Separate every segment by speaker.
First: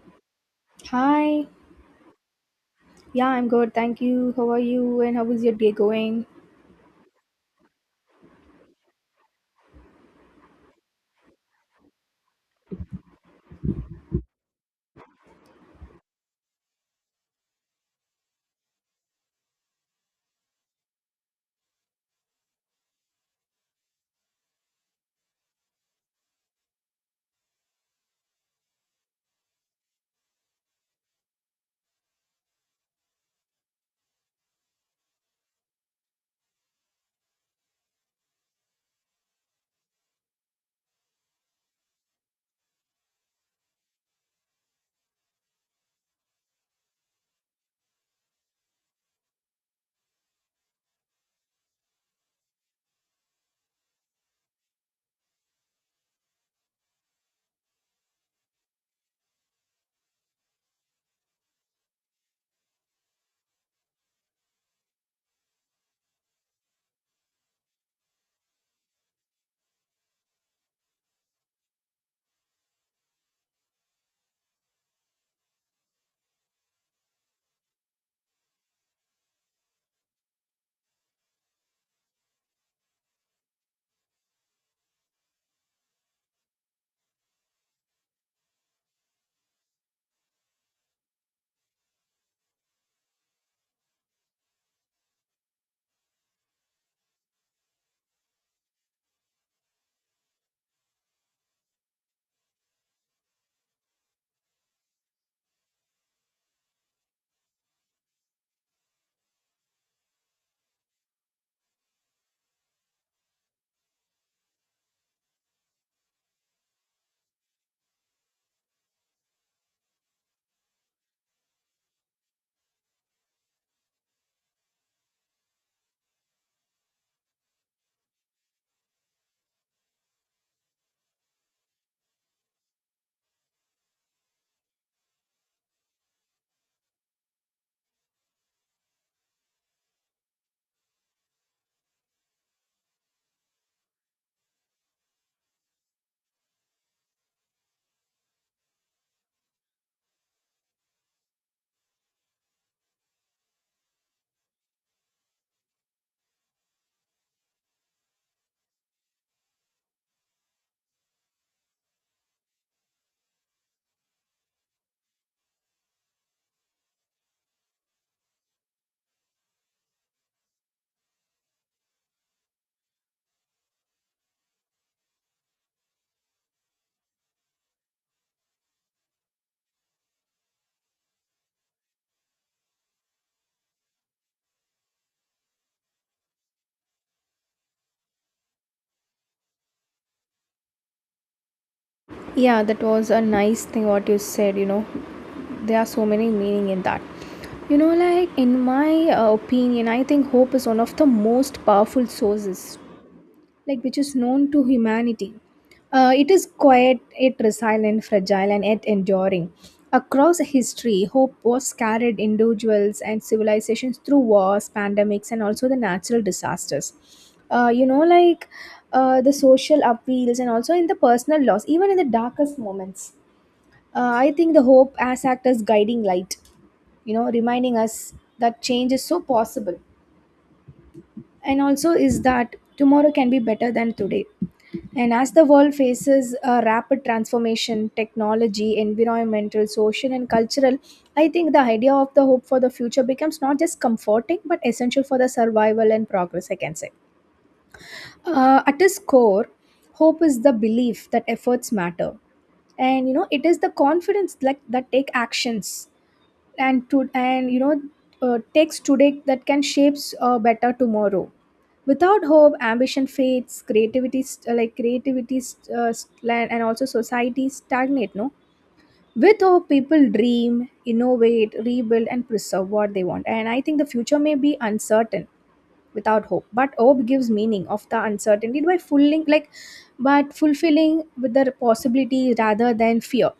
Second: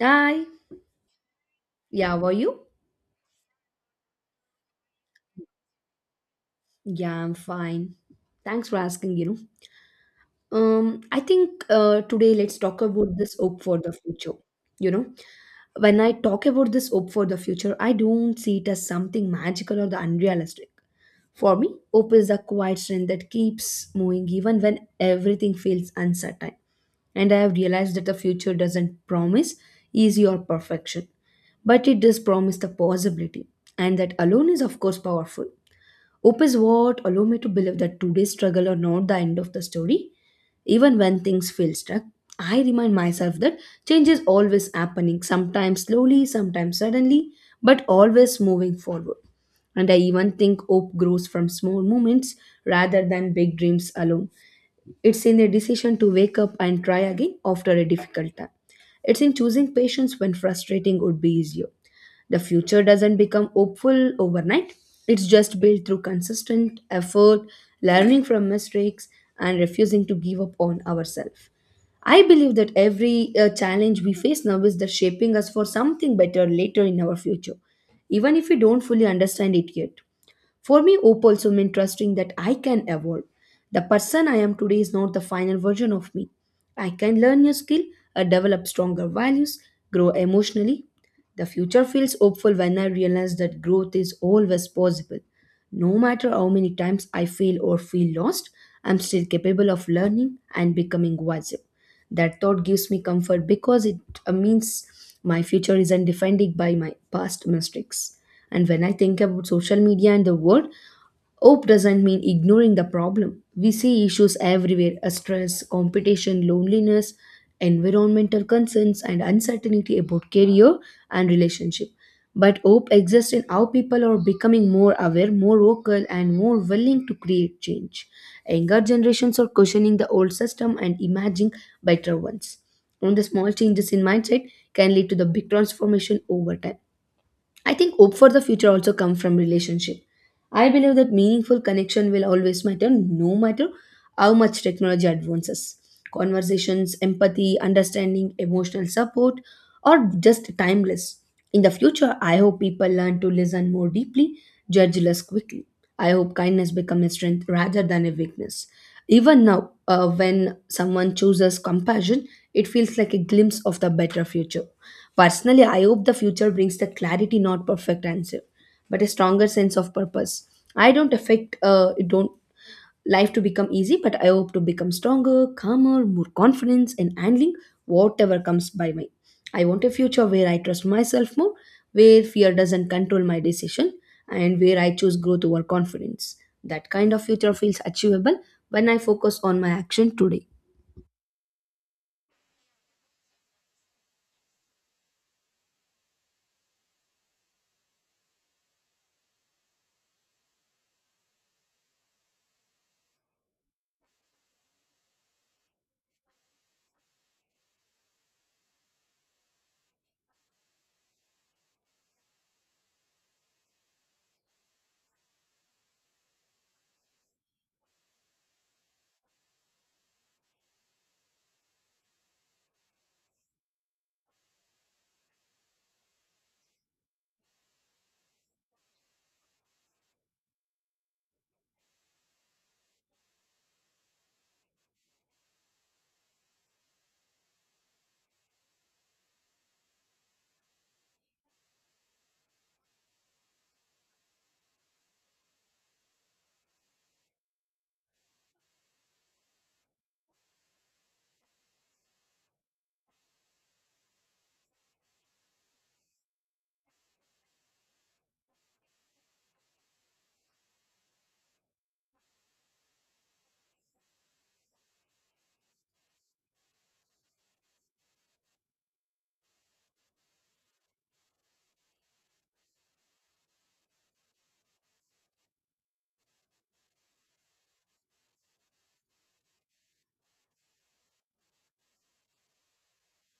Speaker 1: Hi.
Speaker 2: Hi.
Speaker 1: Yeah, how are you?
Speaker 2: Yeah, I'm good. Thank you. How are you? And how is your day going?
Speaker 1: Yeah, I'm fine. Thanks for asking, you know. I think today let's talk about this hope for the future. You know, when I talk about this hope for the future, I don't see it as something magical or the unrealistic. For me, hope is the quiet strength that keeps moving even when everything feels uncertain. And I have realized that the future doesn't promise easy or perfection, but it does promise the possibility. And that alone is, of course, powerful. Hope is what allow me to believe that today's struggle are not the end of the story. Even when things feel stuck, I remind myself that change is always happening, sometimes slowly, sometimes suddenly, but always moving forward. And I even think hope grows from small moments rather than big dreams alone. It's in the decision to wake up and try again after a difficult time. It's in choosing patience when frustrating would be easier. The future doesn't become hopeful overnight, it's just built through consistent effort, learning from mistakes, and refusing to give up on ourselves. I believe that every challenge we face now is the shaping us for something better later in our future, even if we don't fully understand it yet. For me, hope also meant trusting that I can evolve. The person I am today is not the final version of me. I can learn new skill, develop stronger values, grow emotionally. The future feels hopeful when I realize that growth is always possible. No matter how many times I fail or feel lost, I'm still capable of learning and becoming wiser. That thought gives me comfort because it means my future isn't defined by my past mistakes. And when I think about social media and the world, hope doesn't mean ignoring the problem. We see issues everywhere, stress, competition, loneliness, environmental concerns, and uncertainty about career and relationship. But hope exists in how people are becoming more aware, more vocal, and more willing to create change. Younger generations are questioning the old system and imagining better ones. And the small changes in mindset can lead to the big transformation over time. I think hope for the future also comes from relationship. I believe that meaningful connection will always matter no matter how much technology advances. Conversations, empathy, understanding, emotional support are just timeless. In the future, I hope people learn to listen more deeply, judge less quickly. I hope kindness becomes a strength rather than a weakness. Even now, when someone chooses compassion, it feels like a glimpse of the better future. Personally, I hope the future brings the clarity, not perfect answer, but a stronger sense of purpose. I don't affect it don't life to become easy, but I hope to become stronger, calmer, more confidence in handling whatever comes by me. I want a future where I trust myself more, where fear doesn't control my decision, and where I choose growth over confidence. That kind of future feels achievable when I focus on my action today.
Speaker 2: Yeah, that was a nice thing what you said, you know. There are so many meaning in that. You know, like in my opinion, I think hope is one of the most powerful sources like which is known to humanity. It is quiet, yet resilient, fragile, and yet enduring. Across history, hope was carried individuals and civilizations through wars, pandemics, and also the natural disasters. Uh, you know, like the social appeals, and also in the personal loss, even in the darkest moments. I think the hope has act as guiding light, you know, reminding us that change is so possible, and also is that tomorrow can be better than today. And as the world faces a rapid transformation, technology, environmental, social, and cultural, I think the idea of the hope for the future becomes not just comforting but essential for the survival and progress, I can say. At its core, hope is the belief that efforts matter. And you know, it is the confidence like, that take actions and takes today that can shapes a better tomorrow. Without hope ambition fades, creativity creativity and also society stagnate, no. With hope people dream, innovate, rebuild and preserve what they want, and I think the future may be uncertain without hope, but hope gives meaning of the uncertainty by fulfilling like but fulfilling with the possibility rather than fear.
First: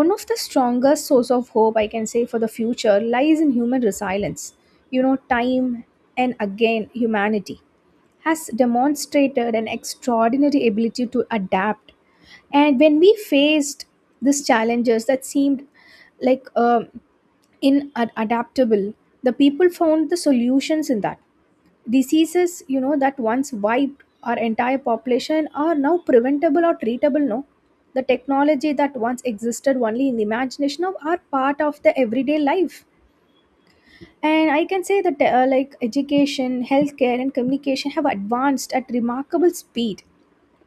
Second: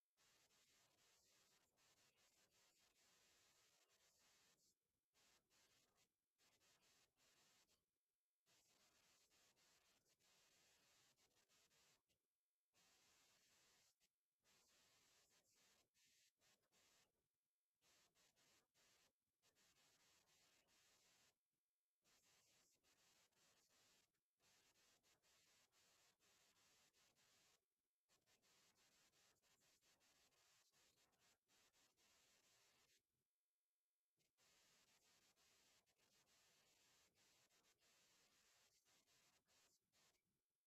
Speaker 2: One of the strongest source of hope I can say for the future lies in human resilience. You know, time and again humanity has demonstrated an extraordinary ability to adapt. And when we faced these challenges that seemed like inadaptable, the people found the solutions in that. Diseases, you know, that once wiped our entire population are now preventable or treatable, no. The technology that once existed only in the imagination of are part of the everyday life, and I can say that like education, healthcare and communication have advanced at remarkable speed,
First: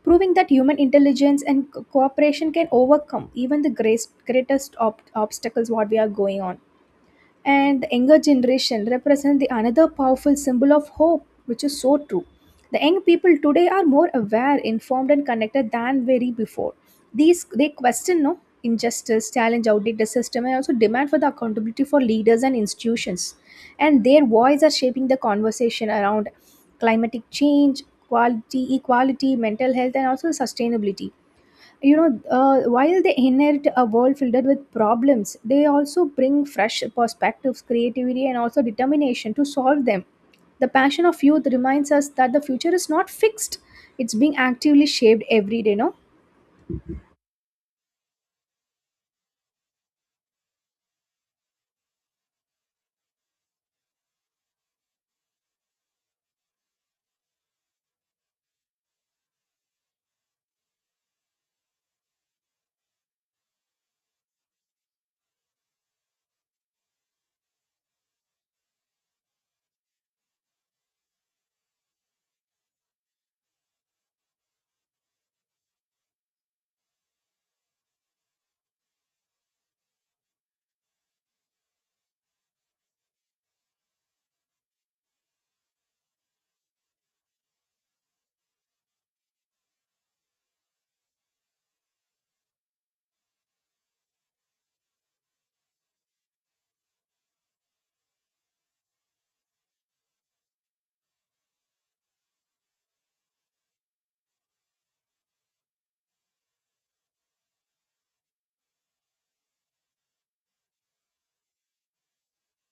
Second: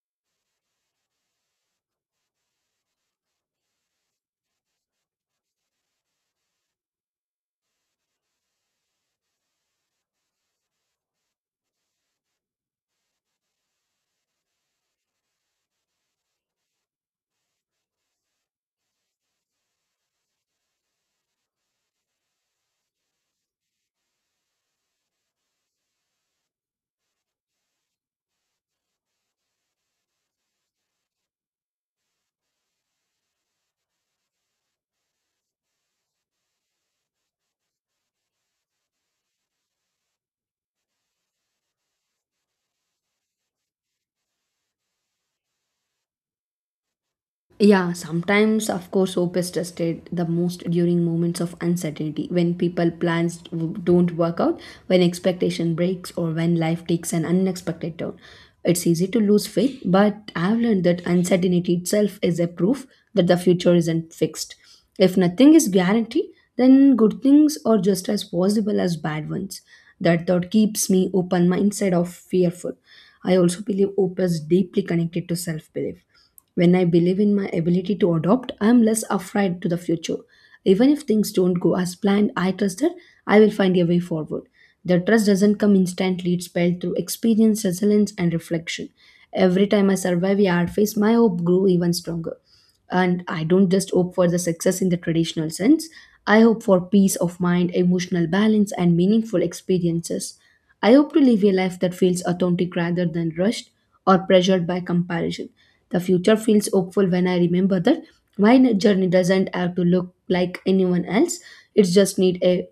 Speaker 2: proving that human intelligence and cooperation can overcome even the greatest obstacles what we are going on. And the younger generation represent the another powerful symbol of hope, which is so true. The young people today are more aware, informed and connected than very before. These they question, no, injustice, challenge outdated system and also demand for the accountability for leaders and institutions. And their voice are shaping the conversation around climatic change, quality, equality, mental health and also sustainability. While they inherit a world filled with problems, they also bring fresh perspectives, creativity and also determination to solve them. The passion of youth reminds us that the future is not fixed, it's being actively shaped every day, no.
Speaker 1: Yeah, sometimes, of course, hope is tested the most during moments of uncertainty when don't work out, when expectation breaks, or when life takes an unexpected turn. It's easy to lose faith, but I've learned that uncertainty itself is a proof that the future isn't fixed. If nothing is guaranteed, then good things are just as possible as bad ones. That thought keeps me open mindset of fearful. I also believe hope is deeply connected to self belief when I believe in my ability to adopt, I am less afraid to the future. Even if things don't go as planned, I trust that I will find a way forward. The trust doesn't come instantly, it's built through experience, resilience, and reflection. Every time I survive a hard phase, my hope grew even stronger. And I don't just hope for the success in the traditional sense, I hope for peace of mind, emotional balance, and meaningful experiences. I hope to live a life that feels authentic rather than rushed or pressured by comparison. The future feels hopeful when I remember that my journey doesn't have to look like anyone else. It just need a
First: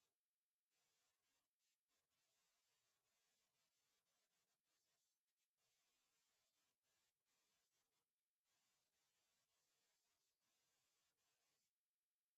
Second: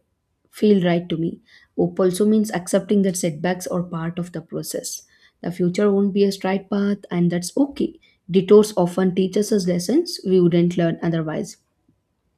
Speaker 1: feel right to me. Hope also means accepting that setbacks are part of the process. The future won't be a straight path, and that's okay. Detours often teaches us lessons we wouldn't learn otherwise.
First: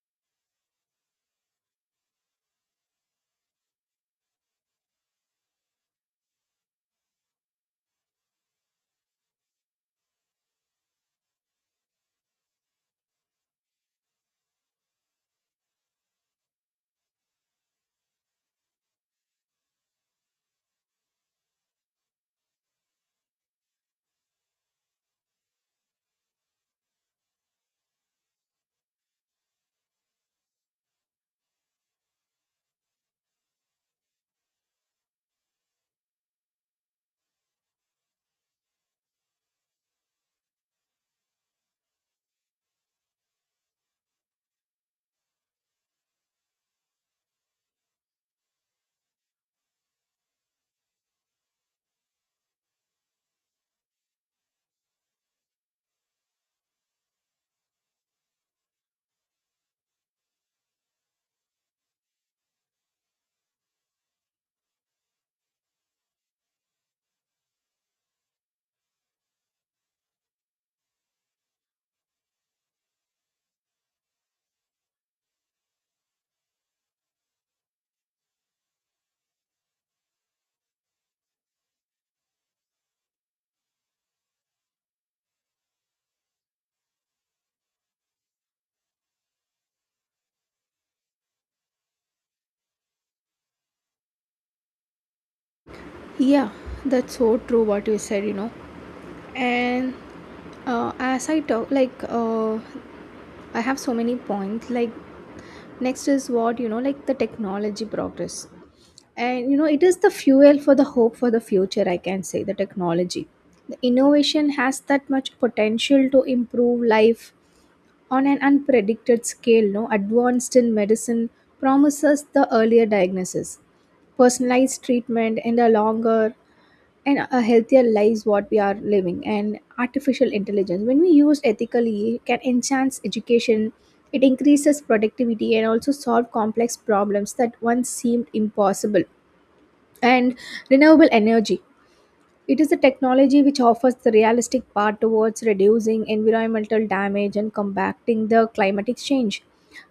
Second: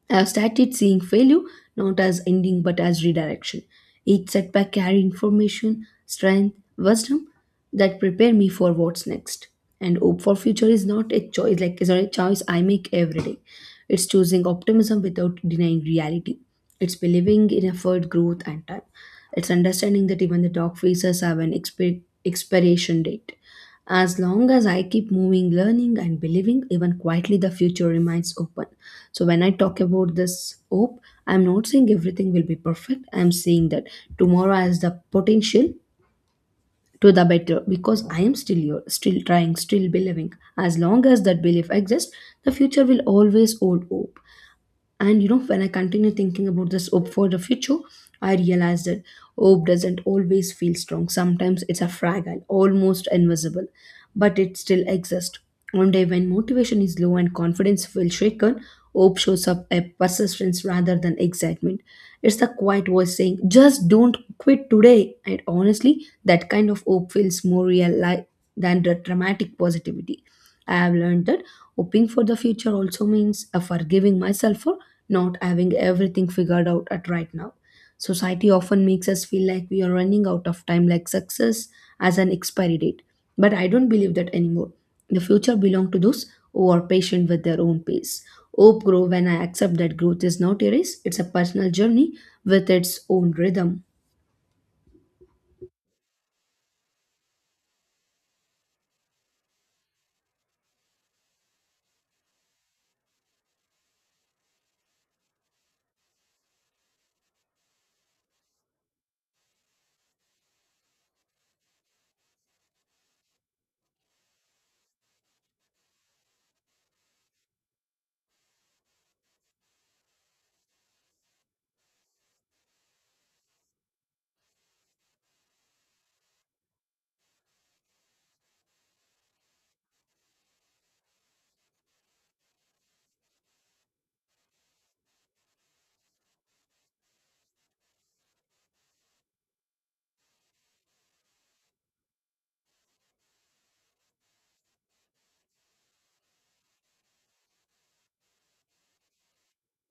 Speaker 1: I've started seeing failure not as ending but as redirection. Each setback carried information, strength, wisdom that prepare me for what's next. And hope for future is not a choice like is not a choice I make every day. It's choosing optimism without denying reality. It's believing in effort, growth, and time. It's understanding that even the dark phases have an expiration date. As long as I keep moving, learning, and believing, even quietly the future remains open. So when I talk about this hope, I'm not saying everything will be perfect. I'm saying that tomorrow has the potential to the better because I am still here, still trying, still believing. As long as that belief exists, the future will always hold hope. And you know, when I continue thinking about this hope for the future, I realize that hope doesn't always feel strong. Sometimes it's a fragile, almost invisible, but it still exists. One day, when motivation is low and confidence feels shaken, hope shows up as persistence rather than excitement. It's the quiet voice saying, "Just don't quit today." And honestly, that kind of hope feels more than the dramatic positivity. I have learned that hoping for the future also means forgiving myself for not having everything figured out at right now. Society often makes us feel like we are running out of time, like success as an expiry date. But I don't believe that anymore. The future belongs to those who are patient with their own pace. Hope grow when I accept that growth is not a race, it's a personal journey with its own rhythm.
Speaker 2: Yeah, that's so true what you said, you know. And As I talk, I have so many points. Like, next is what, you know, like the technology progress. And you know it is the fuel for the hope for the future, I can say. The technology, the innovation has that much potential to improve life on an unpredicted scale, no. Advanced in medicine promises the earlier diagnosis, personalized treatment and a longer and a healthier lives what we are living. And artificial intelligence, when we use ethically, can enhance education, it increases productivity and also solve complex problems that once seemed impossible. And renewable energy. It is a technology which offers the realistic path towards reducing environmental damage and combating the climatic change.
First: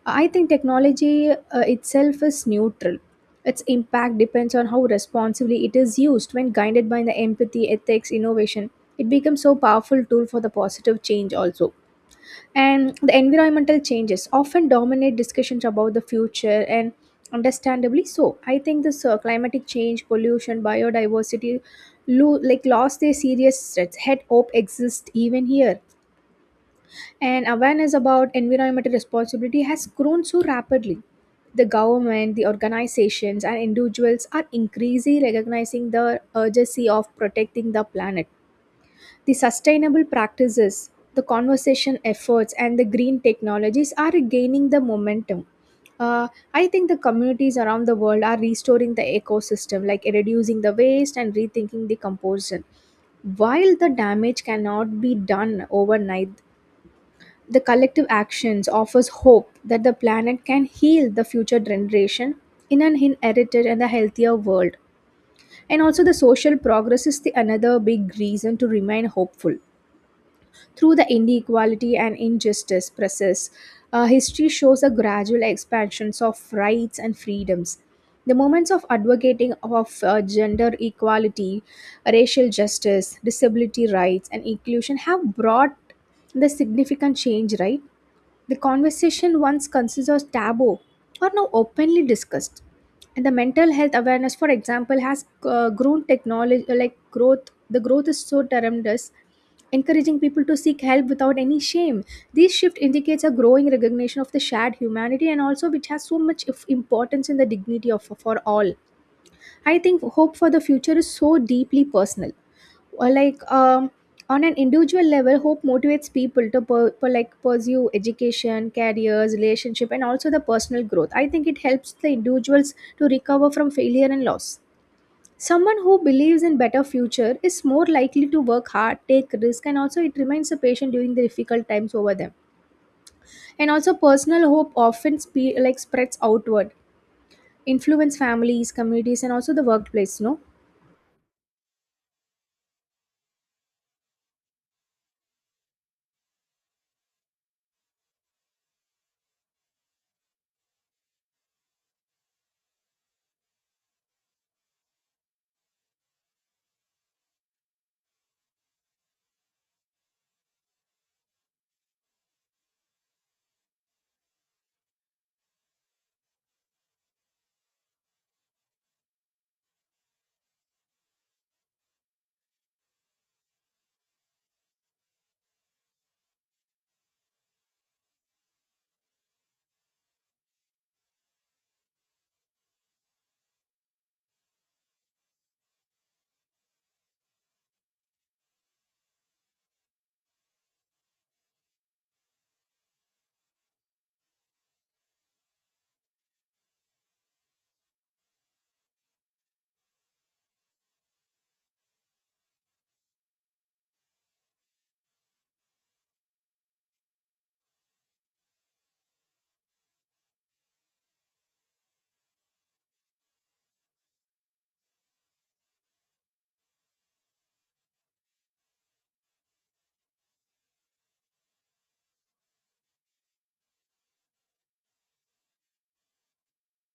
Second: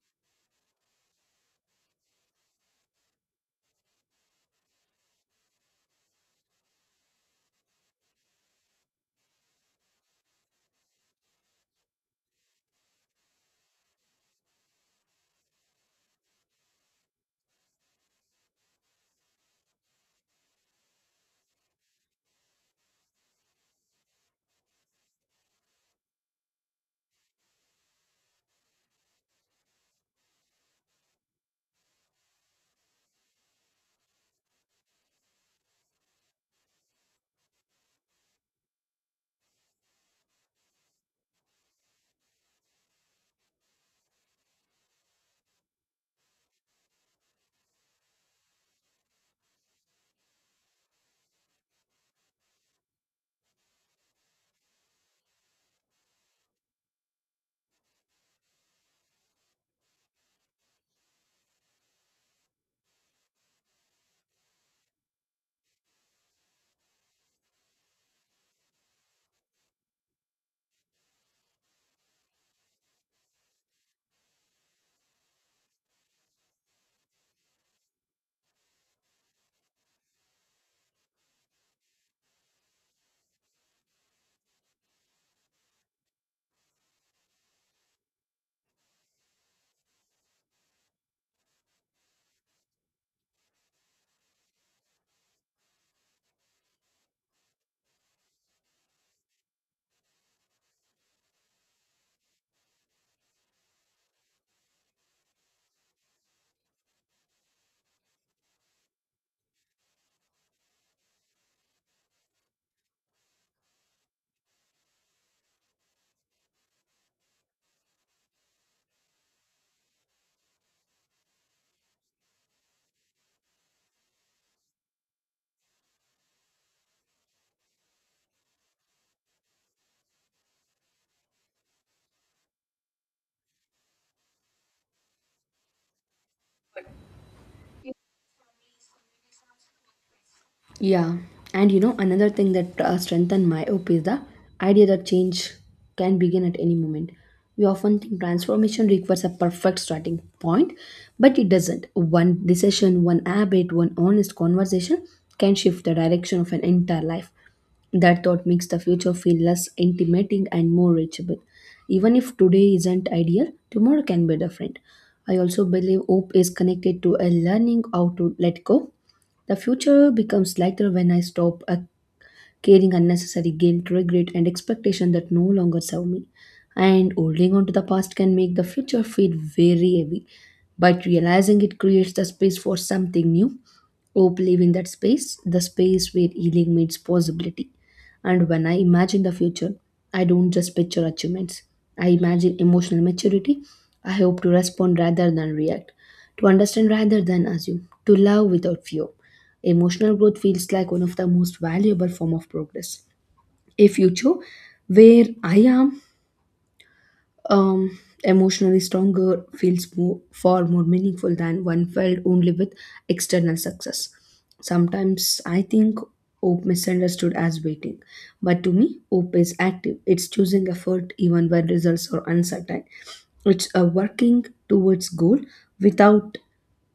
Speaker 2: I think technology itself is neutral. Its impact depends on how responsibly it is used. When guided by the empathy, ethics, innovation, it becomes so powerful tool for the positive change also. And the environmental changes often dominate discussions about the future, and understandably so. I think this climatic change, pollution, biodiversity lost their serious threats, head hope exists even here. And awareness about environmental responsibility has grown so rapidly. The government, the organizations and individuals are increasingly recognizing the urgency of protecting the planet. The sustainable practices, the conservation efforts, and the green technologies are gaining the momentum. Uh, I think the communities around the world are restoring the ecosystem, like reducing the waste and rethinking the composition. While the damage cannot be done overnight, the collective actions offers hope that the planet can heal the future generation in an inherited and a healthier world. And also the social progress is the another big reason to remain hopeful through the inequality and injustice process. History shows a gradual expansion of rights and freedoms. The movements of advocating of gender equality, racial justice, disability rights, and inclusion have brought the significant change, right? The conversation once considered taboo are now openly discussed. And the mental health awareness, for example, has grown technology like growth. The growth is so tremendous, encouraging people to seek help without any shame. This shift indicates a growing recognition of the shared humanity and also which has so much of importance in the dignity of for all. I think hope for the future is so deeply personal, or like on an individual level hope motivates people to per, per like pursue education, careers, relationship and also the personal growth. I think it helps the individuals to recover from failure and loss. Someone who believes in better future is more likely to work hard, take risk and also it remains a patient during the difficult times over them. And also personal hope often spreads outward, influence families, communities and also the workplace, no.
Speaker 1: Yeah, and you know, another thing that strengthened my hope is the idea that change can begin at any moment. We often think transformation requires a perfect starting point, but it doesn't. One decision, one habit, one honest conversation can shift the direction of an entire life. That thought makes the future feel less intimidating and more reachable. Even if today isn't ideal, tomorrow can be different. I also believe hope is connected to a learning how to let go the future becomes lighter when I stop carrying unnecessary guilt, regret, and expectation that no longer serve me. And holding on to the past can make the future feel very heavy, but realizing it creates the space for something new. Hope live in that space, the space where healing meets possibility. And when I imagine the future, I don't just picture achievements. I imagine emotional maturity. I hope to respond rather than react, to understand rather than assume, to love without fear. Emotional growth feels like one of the most valuable form of progress. A future where I am um, emotionally stronger feels more, far more meaningful than one felt only with external success. Sometimes I think hope misunderstood as waiting, but to me, hope is active. It's choosing effort even when results are uncertain. It's a working towards goal without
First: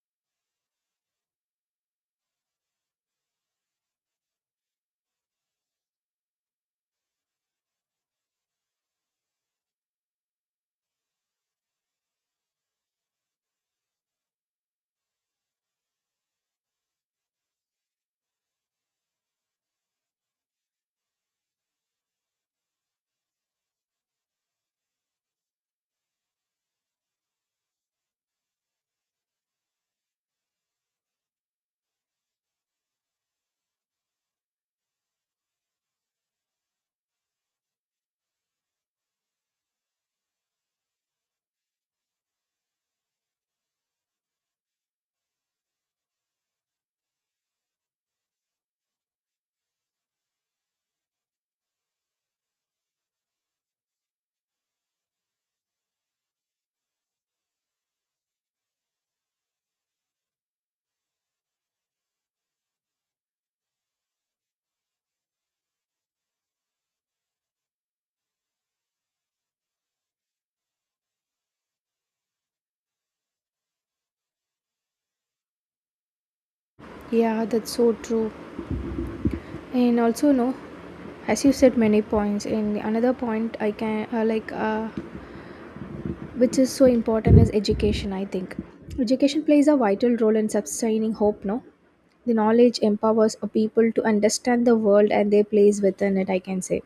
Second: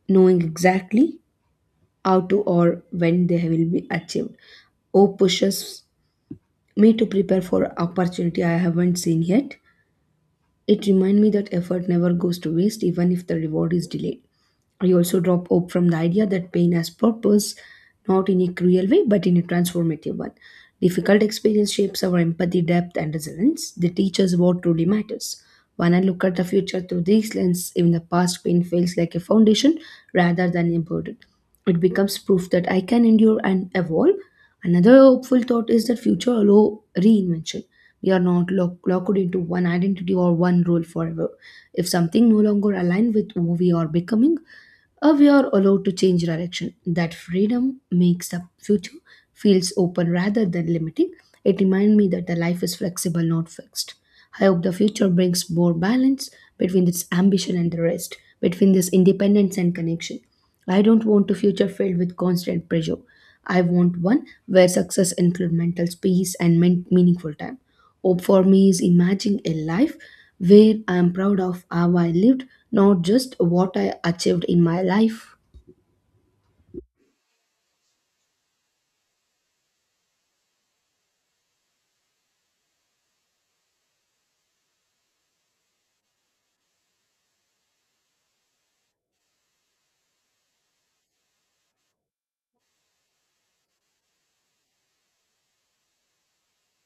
Speaker 1: knowing exactly how to or when they will be achieved. Oh, pushes me to prepare for opportunity I haven't seen yet. It reminds me that effort never goes to waste even if the reward is delayed. I also drop hope from the idea that pain has purpose, not in a cruel way, but in a transformative one. Difficult experience shapes our empathy, depth, and resilience. They teach us what truly matters. When I look at the future through these lens, even the past pain feels like a foundation rather than a burden. It becomes proof that I can endure and evolve. Another hopeful thought is that future allow reinvention. We are not locked into one identity or one role forever. If something no longer aligns with who we are becoming, we are allowed to change direction. That freedom makes the future feels open rather than limiting. It reminds me that the life is flexible, not fixed. I hope the future brings more balance between this ambition and the rest, between this independence and connection. I don't want a future filled with constant pressure. I want one where success includes mental space and meaningful time. Hope for me is imagining a life where I am proud of how I lived, not just what I achieved in my life.
Speaker 2: Yeah, that's so true. And also, no, as you said many points, and another point I can which is so important is education. I think education plays a vital role in sustaining hope, no. The knowledge empowers a people to understand the world and their place within it, I can say.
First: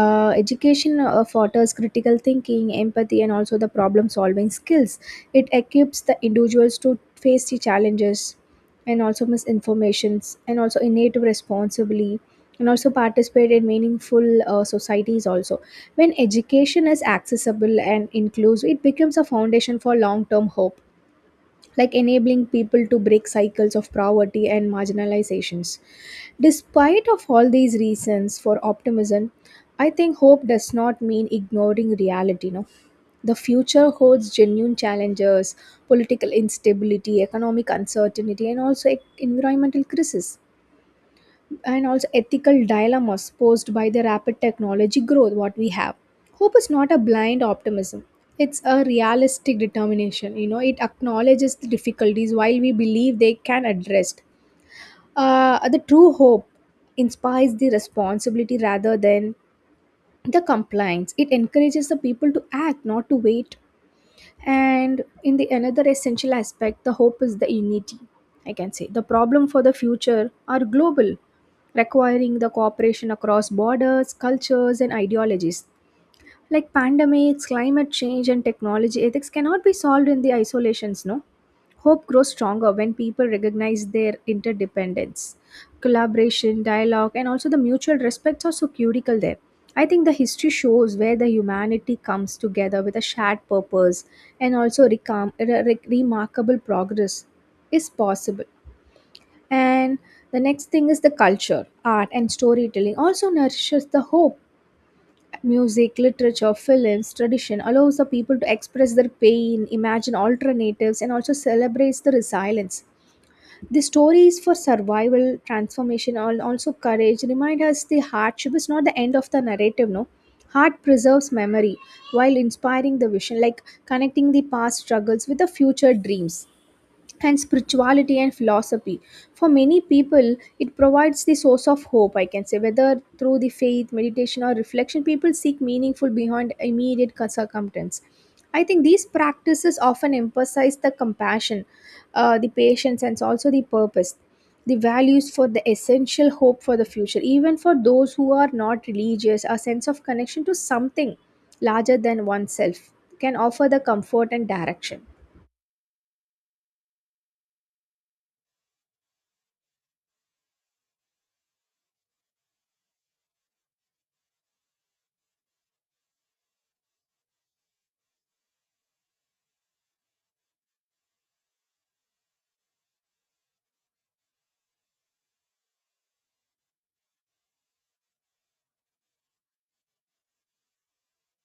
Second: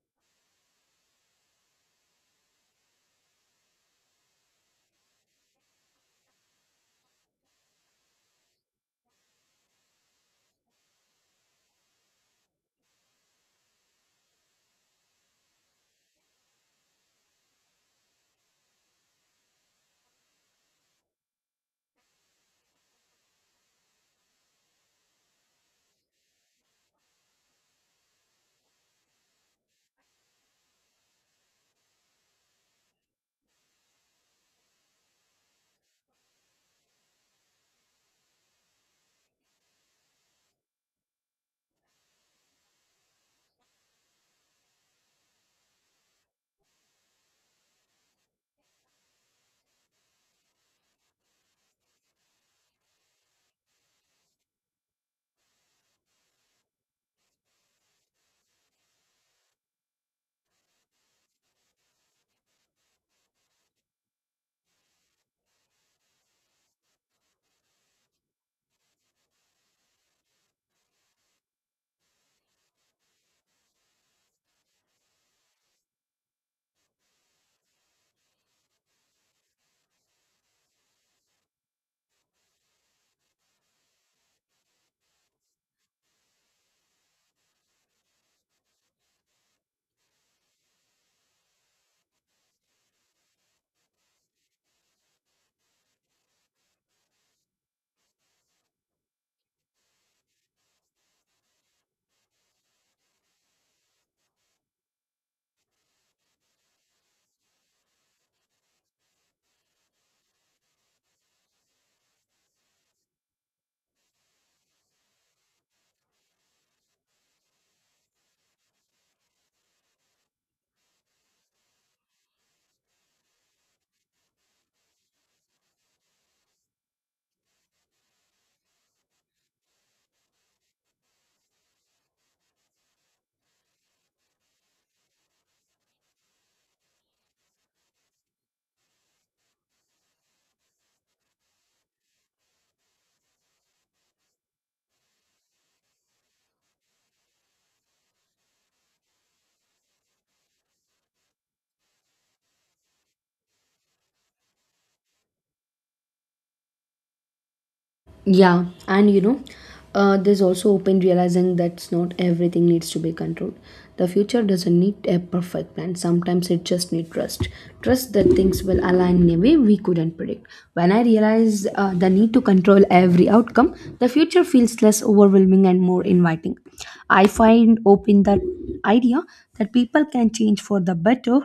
Speaker 2: Education fosters critical thinking, empathy and also the problem solving skills. It equips the individuals to face the challenges and also misinformations and also innate responsibly and also participate in meaningful societies also. When education is accessible and inclusive, it becomes a foundation for long term hope, like enabling people to break cycles of poverty and marginalizations. Despite of all these reasons for optimism, I think hope does not mean ignoring reality, no. The future holds genuine challenges, political instability, economic uncertainty, and also environmental crisis, and also ethical dilemmas posed by the rapid technology growth what we have. Hope is not a blind optimism. It's a realistic determination. You know, it acknowledges the difficulties while we believe they can address. The true hope inspires the responsibility rather than the compliance. It encourages the people to act, not to wait. And in the another essential aspect, the hope is the unity. I can say the problem for the future are global, requiring the cooperation across borders, cultures, and ideologies, like pandemics, climate change, and technology, ethics cannot be solved in the isolations, no? Hope grows stronger when people recognize their interdependence. Collaboration, dialogue, and also the mutual respects are so critical there. I think the history shows where the humanity comes together with a shared purpose, and also remarkable progress is possible. And the next thing is the culture, art, and storytelling also nourishes the hope. Music, literature, films, tradition allows the people to express their pain, imagine alternatives, and also celebrates the resilience. The stories for survival, transformation, and also courage remind us the hardship is not the end of the narrative, no. Heart preserves memory while inspiring the vision, like connecting the past struggles with the future dreams and spirituality and philosophy. For many people, it provides the source of hope, I can say, whether through the faith, meditation, or reflection, people seek meaningful beyond immediate circumstance. I think these practices often emphasize the compassion, the patience, and also the purpose, the values for the essential hope for the future. Even for those who are not religious, a sense of connection to something larger than oneself can offer the comfort and direction.
Speaker 1: Yeah, and you know, there's also open realizing that not everything needs to be controlled. The future doesn't need a perfect plan. Sometimes it just needs trust. Trust that things will align in a way we couldn't predict. When I realize the need to control every outcome, the future feels less overwhelming and more inviting. I find open that idea that people can change for the better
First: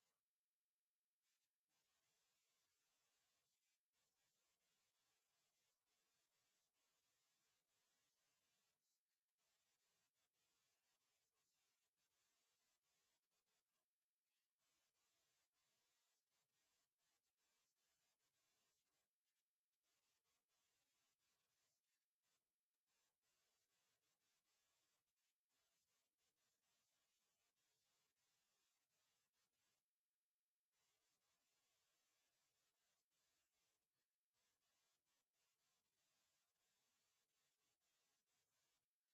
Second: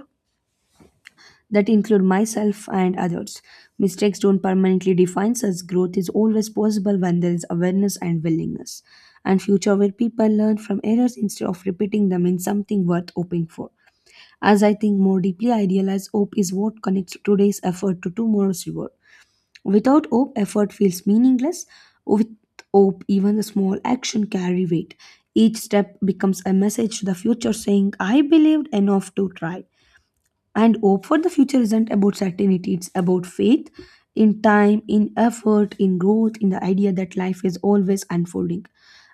Speaker 1: that include myself and others. Mistakes don't permanently define us. Growth is always possible when there is awareness and willingness. And future where people learn from errors instead of repeating them in something worth hoping for. As I think more deeply, I realize hope is what connects today's effort to tomorrow's reward. Without hope, effort feels meaningless. With hope, even the small action carry weight. Each step becomes a message to the future saying, I believed enough to try. And hope for the future isn't about certainty, it's about faith in time, in effort, in growth, in the idea that life is always unfolding.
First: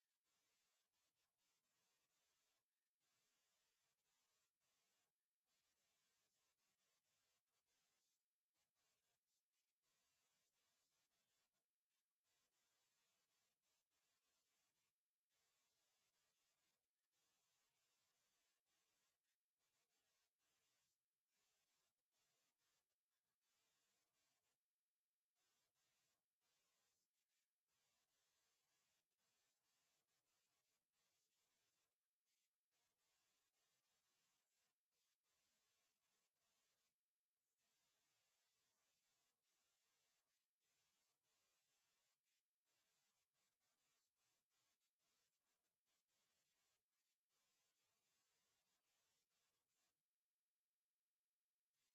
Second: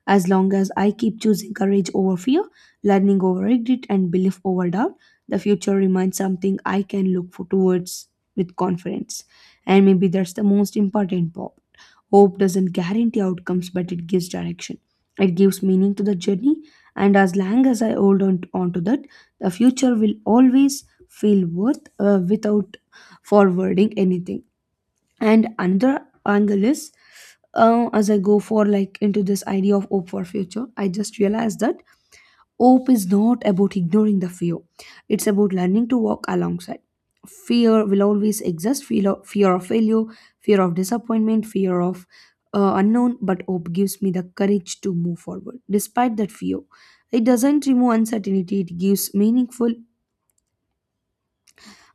Speaker 1: As long as I keep choosing courage over fear, learning over regret, and belief over doubt, the future remains something I can look for towards with confidence. And maybe that's the most important part. Hope doesn't guarantee outcomes, but it gives direction. It gives meaning to the journey, and as long as I hold on to that, the future will always feel worth without forwarding anything. And another angle is, as I go for like into this idea of hope for future, I just realized that hope is not about ignoring the fear. It's about learning to walk alongside. Fear will always exist. Fear of failure, fear of disappointment, fear of unknown. But hope gives me the courage to move forward despite that fear. It doesn't remove uncertainty. It gives meaningful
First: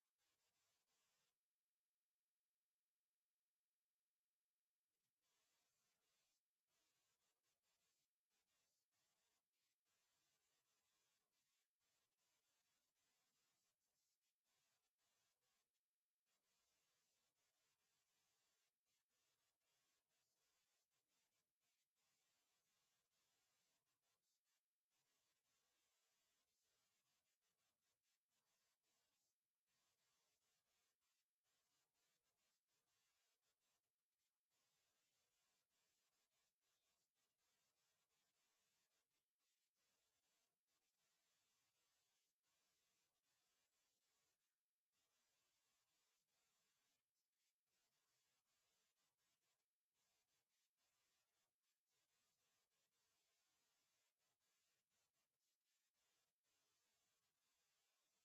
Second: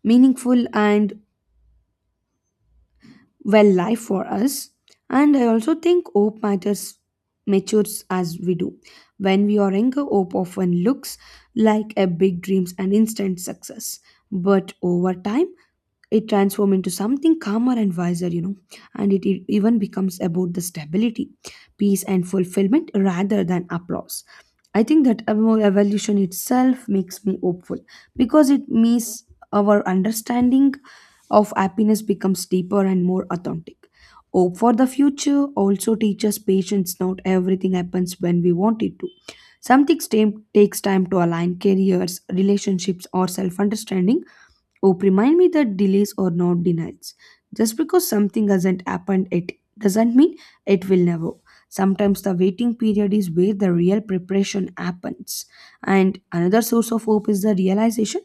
Speaker 1: meaningful and well life for us. And I also think hope matters matures as we do. When we are younger, hope often looks like a big dreams and instant success. But over time, it transforms into something calmer and wiser, you know. And it even becomes about the stability, peace and fulfillment rather than applause. I think that evolution itself makes me hopeful, because it means our understanding of happiness becomes deeper and more authentic. Hope for the future also teaches patience. Not everything happens when we want it to. Some things takes time to align careers, relationships, or self-understanding. Hope remind me that delays are not denials. Just because something hasn't happened it doesn't mean it will never. Sometimes the waiting period is where the real preparation happens. And another source of hope is the realization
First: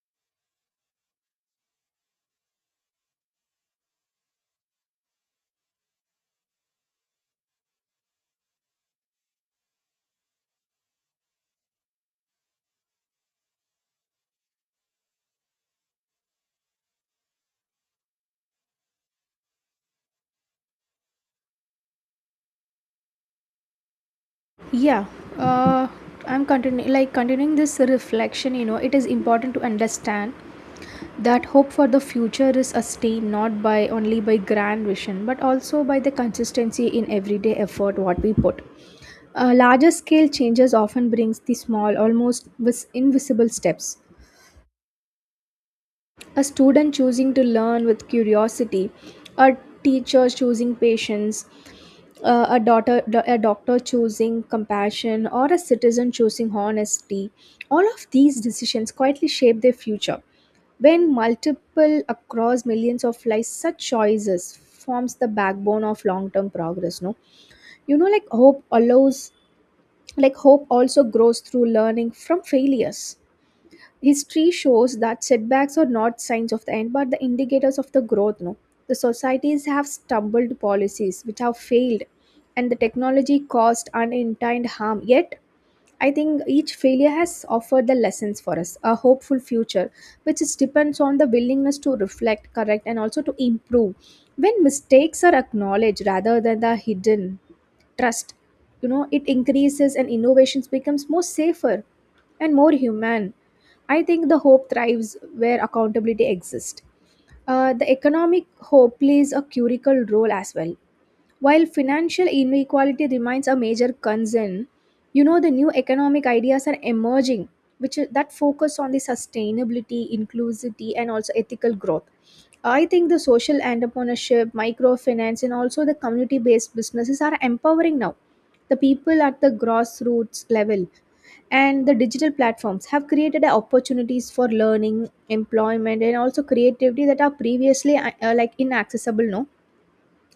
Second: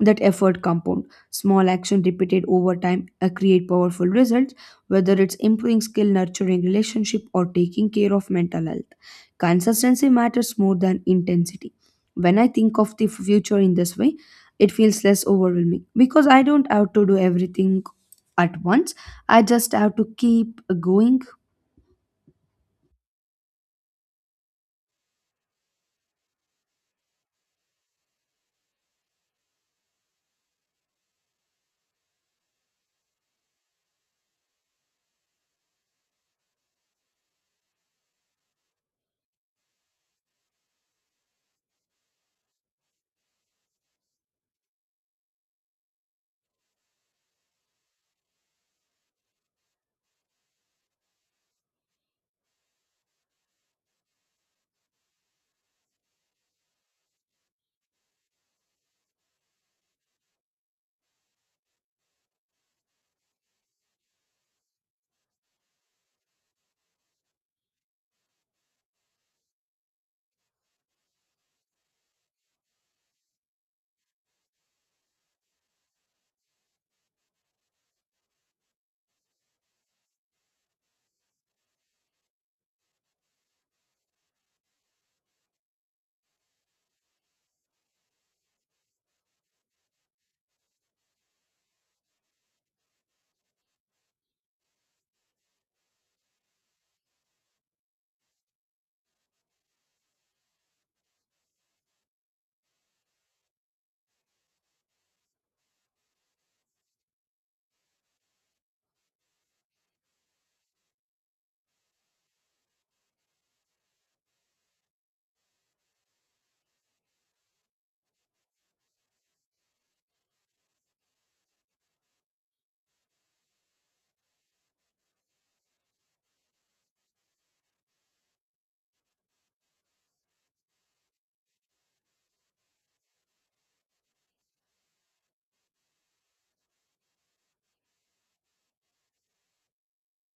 Speaker 1: that effort compound. Small action repeated over time create powerful results, whether it's improving skill, nurturing relationship or taking care of mental health. Consistency matters more than intensity. When I think of the future in this way, it feels less overwhelming because I don't have to do everything at once. I just have to keep going.
Speaker 2: Yeah, uh, I'm continuing, like continuing this reflection. You know, it is important to understand that hope for the future is sustained not by only by grand vision but also by the consistency in everyday effort what we put. Larger scale changes often brings the small, almost invisible steps. A student choosing to learn with curiosity, a teacher choosing patience, a doctor choosing compassion, or a citizen choosing honesty. All of these decisions quietly shape their future. When multiple across millions of lives, such choices forms the backbone of long term progress, no? You know like hope allows like hope also grows through learning from failures. History shows that setbacks are not signs of the end but the indicators of the growth, no? The societies have stumbled, policies which have failed, and the technology caused unintended harm, yet I think each failure has offered the lessons for us. A hopeful future which is depends on the willingness to reflect, correct, and also to improve. When mistakes are acknowledged rather than the hidden, trust, you know, it increases, and innovations becomes more safer and more human. I think the hope thrives where accountability exists. The economic hope plays a critical role as well. While financial inequality remains a major concern, you know, the new economic ideas are emerging, which that focus on the sustainability, inclusivity, and also ethical growth. I think the social entrepreneurship, microfinance, and also the community based businesses are empowering now. The people at the grassroots level and the digital platforms have created opportunities for learning, employment, and also creativity that are previously like inaccessible. No,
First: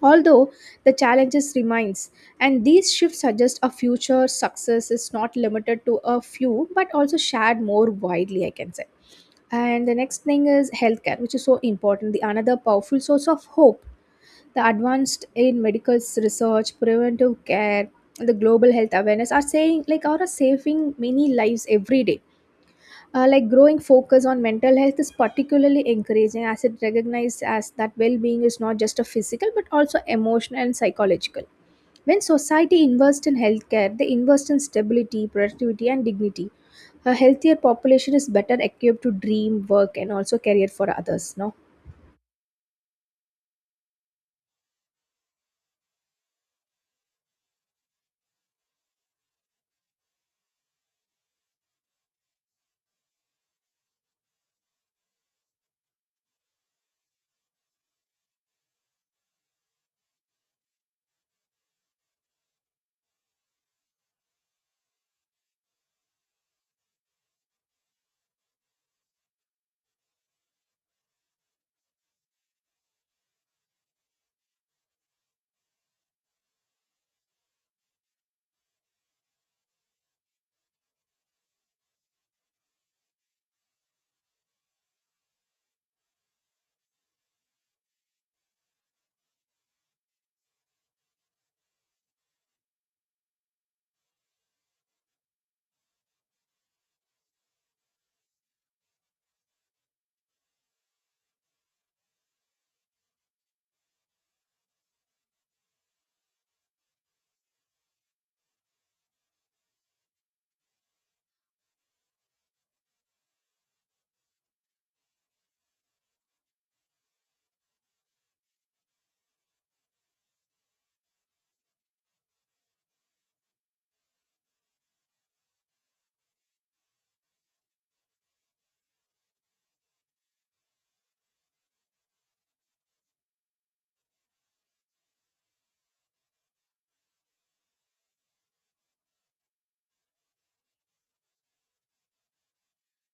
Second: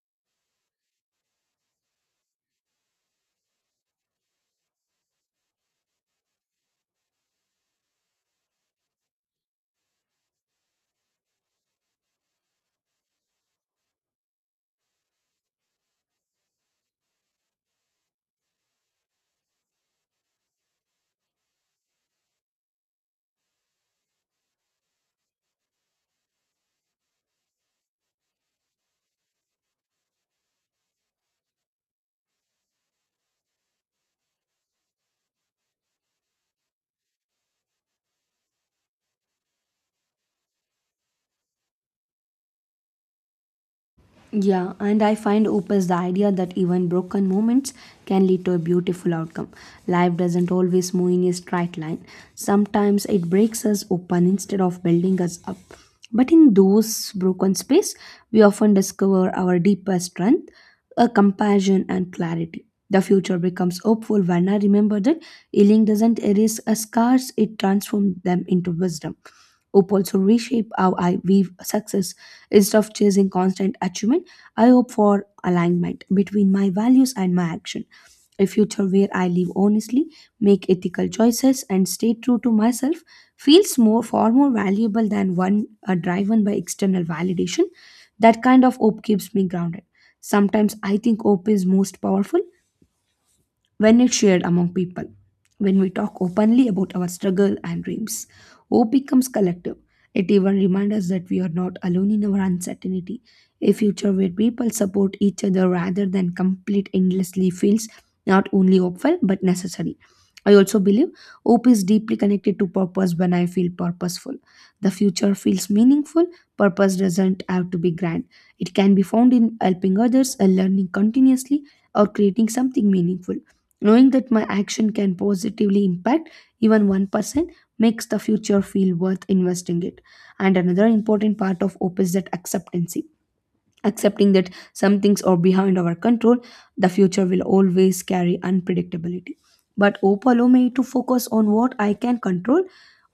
Speaker 2: although the challenges remains, and these shifts suggest a future success is not limited to a few, but also shared more widely, I can say. And the next thing is healthcare, which is so important, the another powerful source of hope. The advanced in medical research, preventive care, and the global health awareness are saying like are saving many lives every day. Like growing focus on mental health is particularly encouraging as it recognizes as that well-being is not just a physical but also emotional and psychological. When society invests in healthcare, they invest in stability, productivity, and dignity. A healthier population is better equipped to dream, work, and also career for others. No.
Speaker 1: Yeah, and I find opens the idea that even broken moments can lead to a beautiful outcome. Life doesn't always move in a straight line. Sometimes it breaks us open instead of building us up. But in those broken space, we often discover our deepest strength, a compassion and clarity. The future becomes hopeful when I remember that healing doesn't erase a scars, it transforms them into wisdom. Hope also reshape how I view success. Instead of chasing constant achievement, I hope for alignment between my values and my action. A future where I live honestly, make ethical choices, and stay true to myself feels more far more valuable than one driven by external validation. That kind of hope keeps me grounded. Sometimes I think hope is most powerful when it's shared among people. When we talk openly about our struggle and dreams, hope becomes collective. It even reminds us that we are not alone in our uncertainty. A future where people support each other rather than complete endlessly feels not only hopeful but necessary. I also believe hope is deeply connected to purpose when I feel purposeful. The future feels meaningful. Purpose doesn't have to be grand. It can be found in helping others, learning continuously, or creating something meaningful. Knowing that my action can positively impact even 1% makes the future feel worth investing it. And another important part of hope is that acceptancy. Accepting that some things are behind our control, the future will always carry unpredictability. But hope allows me to focus on what I can control,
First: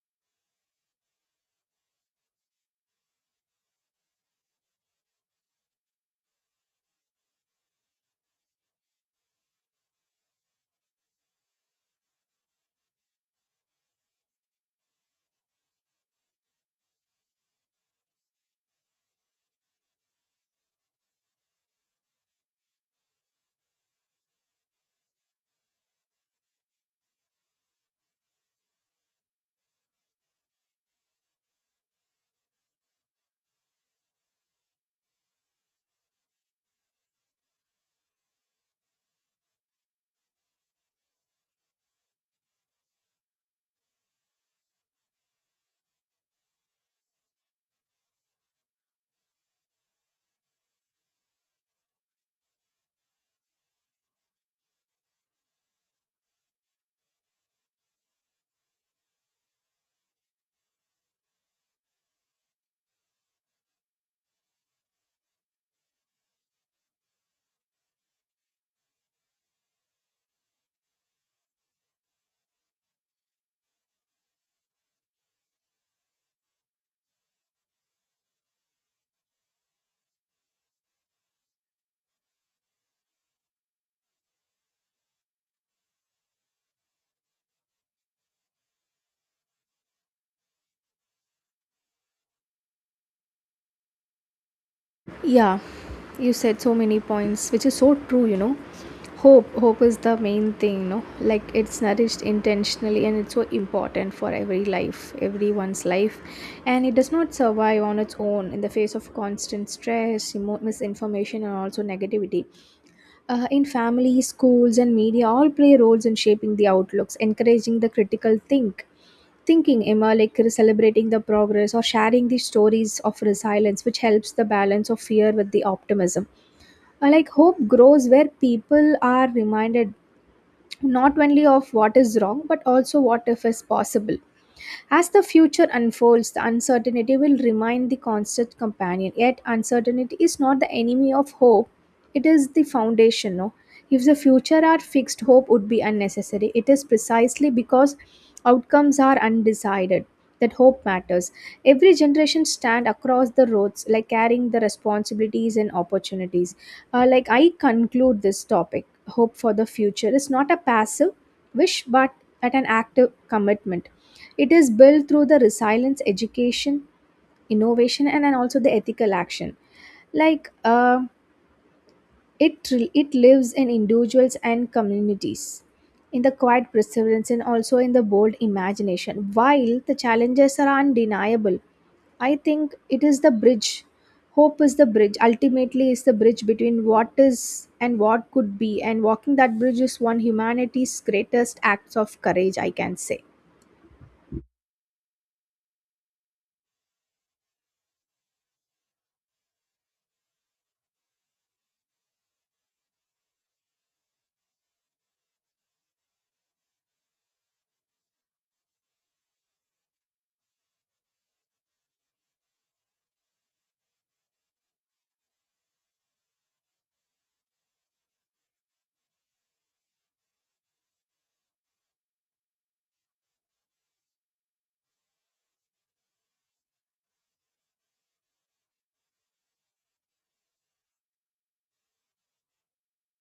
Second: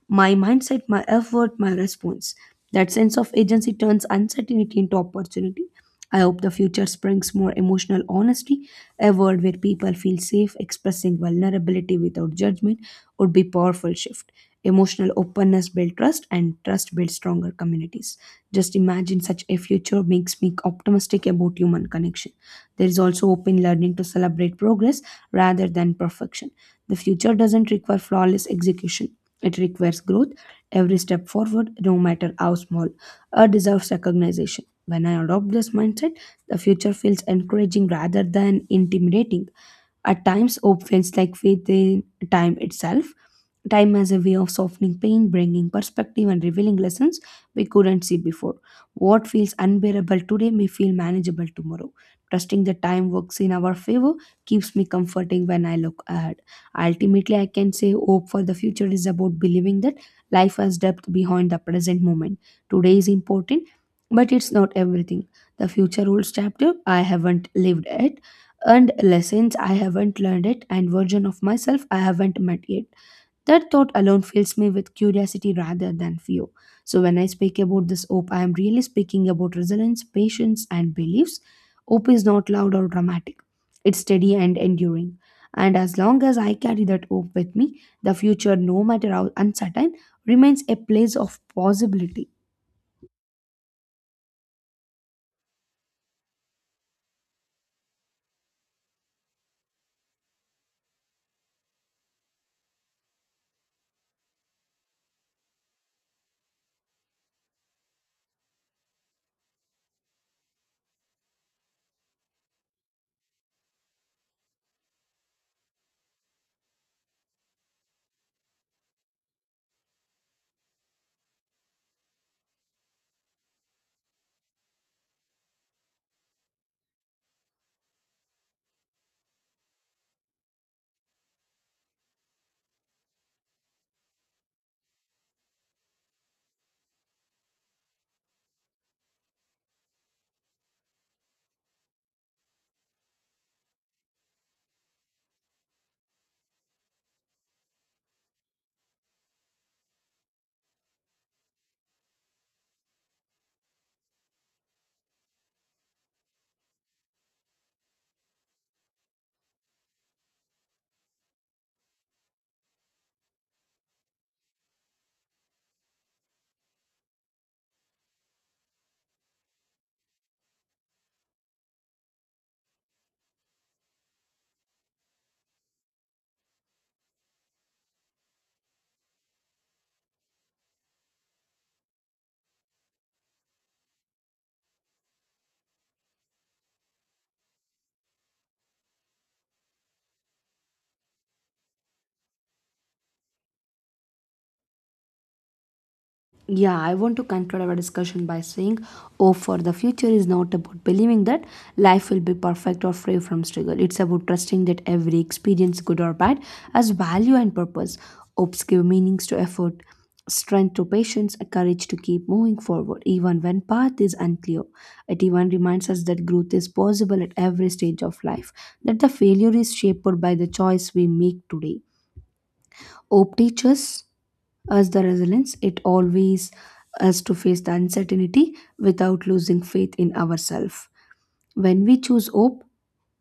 Speaker 1: my mindset, my effort, my response. That sense of agency turns uncertainty into opportunity. I hope the future brings more emotional honesty, a world where people feel safe expressing vulnerability without judgment would be powerful shift. Emotional openness builds trust and trust builds stronger communities. Just imagine such a future makes me optimistic about human connection. There is also open learning to celebrate progress rather than perfection. The future doesn't require flawless execution, it requires growth. Every step forward, no matter how small, deserves recognition. When I adopt this mindset, the future feels encouraging rather than intimidating. At times, hope feels like faith in time itself. Time has a way of softening pain, bringing perspective, and revealing lessons we couldn't see before. What feels unbearable today may feel manageable tomorrow. Trusting that time works in our favor keeps me comforting when I look ahead. Ultimately, I can say hope for the future is about believing that life has depth behind the present moment. Today is important, but it's not everything. The future holds chapter I haven't lived yet, and lessons I haven't learned it and version of myself I haven't met yet. That thought alone fills me with curiosity rather than fear. So when I speak about this hope, I am really speaking about resilience, patience, and beliefs. Hope is not loud or dramatic. It's steady and enduring. And as long as I carry that hope with me, the future, no matter how uncertain, remains a place of possibility.
Speaker 2: Yeah, you said so many points, which is so true. You know, hope is the main thing. No, like it's nourished intentionally, and it's so important for every life, everyone's life, and it does not survive on its own in the face of constant stress, misinformation, and also negativity. In families, schools, and media, all play roles in shaping the outlooks, encouraging the critical thinking. Emma, like celebrating the progress or sharing the stories of resilience, which helps the balance of fear with the optimism. Like hope grows where people are reminded not only of what is wrong but also what if is possible. As the future unfolds, the uncertainty will remain the constant companion. Yet, uncertainty is not the enemy of hope, it is the foundation. No? If the future are fixed, hope would be unnecessary. It is precisely because outcomes are undecided that hope matters. Every generation stand across the roads, like carrying the responsibilities and opportunities. Like I conclude this topic, hope for the future is not a passive wish, but at an active commitment. It is built through the resilience, education, innovation, and then also the ethical action. like uh, it lives in individuals and communities, in the quiet perseverance and also in the bold imagination. While the challenges are undeniable, I think it is the bridge. Hope is the bridge. Ultimately, is the bridge between what is and what could be. And walking that bridge is one humanity's greatest acts of courage, I can say.
Speaker 1: Yeah, I want to conclude our discussion by saying, "Oh, for the future is not about believing that life will be perfect or free from struggle. It's about trusting that every experience, good or bad, has value and purpose. Hopes give meanings to effort, strength to patience, and courage to keep moving forward, even when path is unclear. It even reminds us that growth is possible at every stage of life, that the failure is shaped by the choice we make today. Hope teaches us the resilience. It always us to face the uncertainty without losing faith in ourselves. When we choose hope,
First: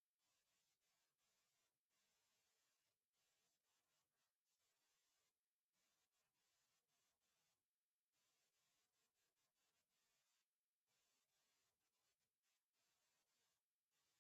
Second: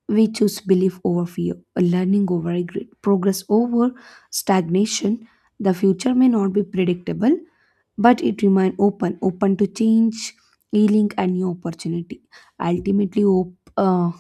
Speaker 1: we choose belief over fear, learning over regret, progress over stagnation. The future may not be predictable, but it remains open, open to change, healing, and new opportunity. Ultimately, hope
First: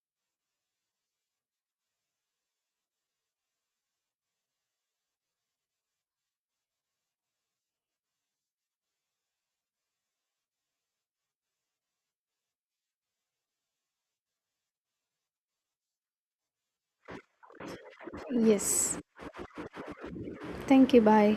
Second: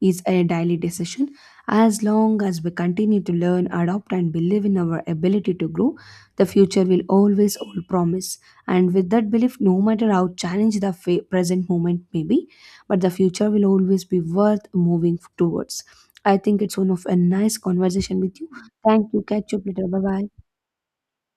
Speaker 1: is a daily decision. As long as we continue to learn, adopt, and believe in our ability to grow, the future will always hold promise. And with that belief, no matter how challenged the present moment may be, but the future will always be worth moving towards. I think it's one of a nice conversation with you.
Speaker 2: Yes.
Speaker 1: Thank you. Catch up later. Bye bye.
Speaker 2: Thank you. Bye.